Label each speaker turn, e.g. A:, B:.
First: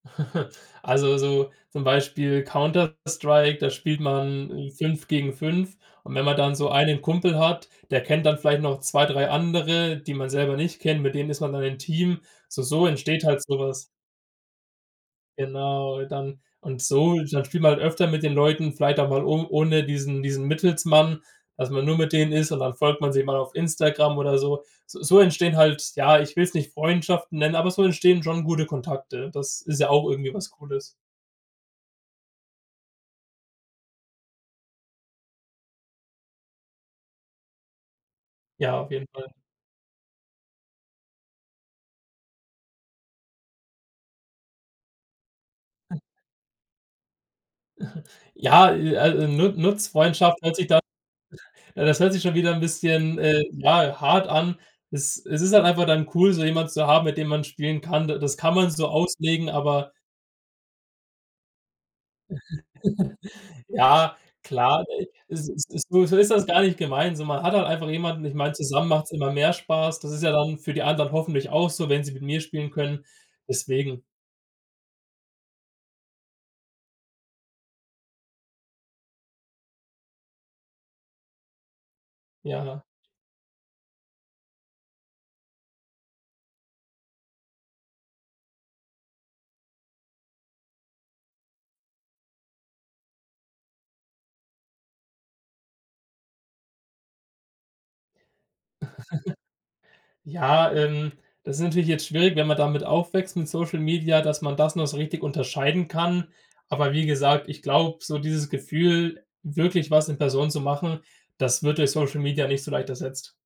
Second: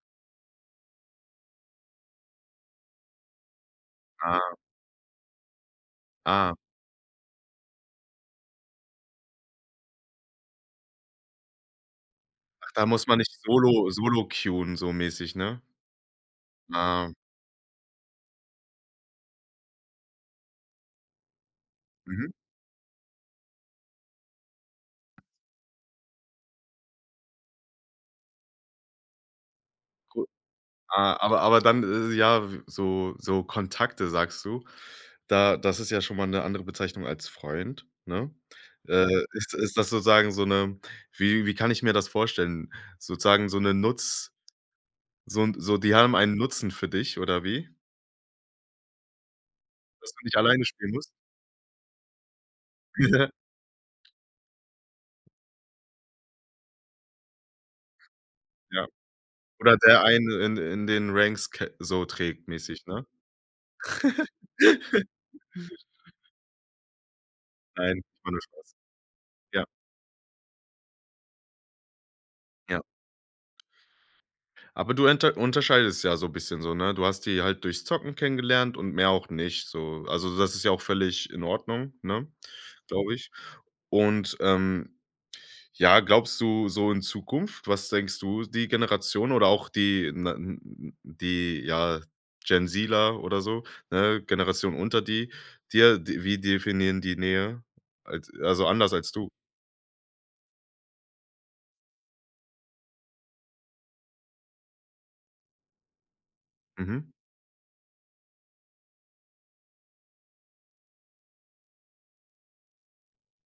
A: Also, so zum Beispiel „Counter Strike“, da spielt man,
B: Ah.
A: hm, 5 gegen 5. Und, wenn man
B: Ah.
A: dann so einen Kumpel hat der kennt dann vielleicht noch 2, 3 andere, die man selber nicht kennt mit denen ist man dann im Team. So
B: Ach, da
A: so
B: muss man
A: entsteht
B: nicht
A: halt so was.
B: solo solo queuen so mäßig, ne?
A: Genau, dann und
B: Ah.
A: so ist halt spielt man halt öfter mit den Leuten, vielleicht auch mal o ohne diesen diesen Mittelsmann, dass man nur mit
B: Mhm.
A: denen ist, und dann folgt man sich mal auf Instagram oder so. S so entstehen halt ja, ich will es nicht Freundschaften nennen, aber so entstehen schon gute Kontakte. Das ist ja auch
B: Cool.
A: irgendwie was Cooles.
B: Ah, aber aber dann isses ja, w so so Kontakte sagst du da das ist ja schon mal 'ne andere Bezeichnung als Freund, ne?
A: Ja, auf
B: Äh,
A: jeden Fall.
B: ist ist das sozusagen so 'ne wie wie kann ich mir das vorstellen? Sozusagen so 'ne Nutz so 'n so die haben einen Nutzen für dich oder wie?
A: Ja, äh, al äh, Nu
B: Dass du nicht
A: Nutzfreundschaft hört
B: alleine
A: sich dann
B: spielen musst?
A: das hört sich schon wieder 'n bisschen, äh, ja, hart an. Es es ist halt einfach dann cool, so jemanden zu haben, mit dem man spielen kann. Da das kann man so
B: Ja.
A: auslegen,
B: Oder
A: aber
B: der einen in in den Ranks ke so trägt mäßig, ne?
A: Ja, klar, äh, e es es so ist das gar nicht gemeint, so. Man hat halt einfach
B: Nein,
A: jemanden
B: war
A: ich
B: nur
A: meine,
B: Spaß.
A: zusammen macht's immer mehr
B: Ja.
A: Spaß. Das ist ja dann für die anderen hoffentlich auch so, wenn sie mit mir spielen
B: Ja.
A: können. Deswegen
B: Aber du unter unterscheidest ja so 'n bisschen so, ne? Du hast die halt durchs Zocken kennengelernt und mehr auch nicht, so. Also, so das ist ja auch völlig in Ordnung, ne
A: Ja.
B: glaube ich. Und, ähm, ja glaubst du so in Zukunft was denkst du? Die Generation oder auch die na n die, ja, GenZ-ler oder so, ne, Generation unter die dir, d wie definieren die Nähe? Als also, anders als du?
A: Ja, ähm, das ist natürlich jetzt schwierig, wenn man damit aufwächst, mit Social Media, dass man das noch so richtig unterscheiden kann. Aber wie
B: Mhm.
A: gesagt, ich glaube, so dieses Gefühl, wirklich was in Person zu machen, das wird durch Social Media nicht so leicht ersetzt.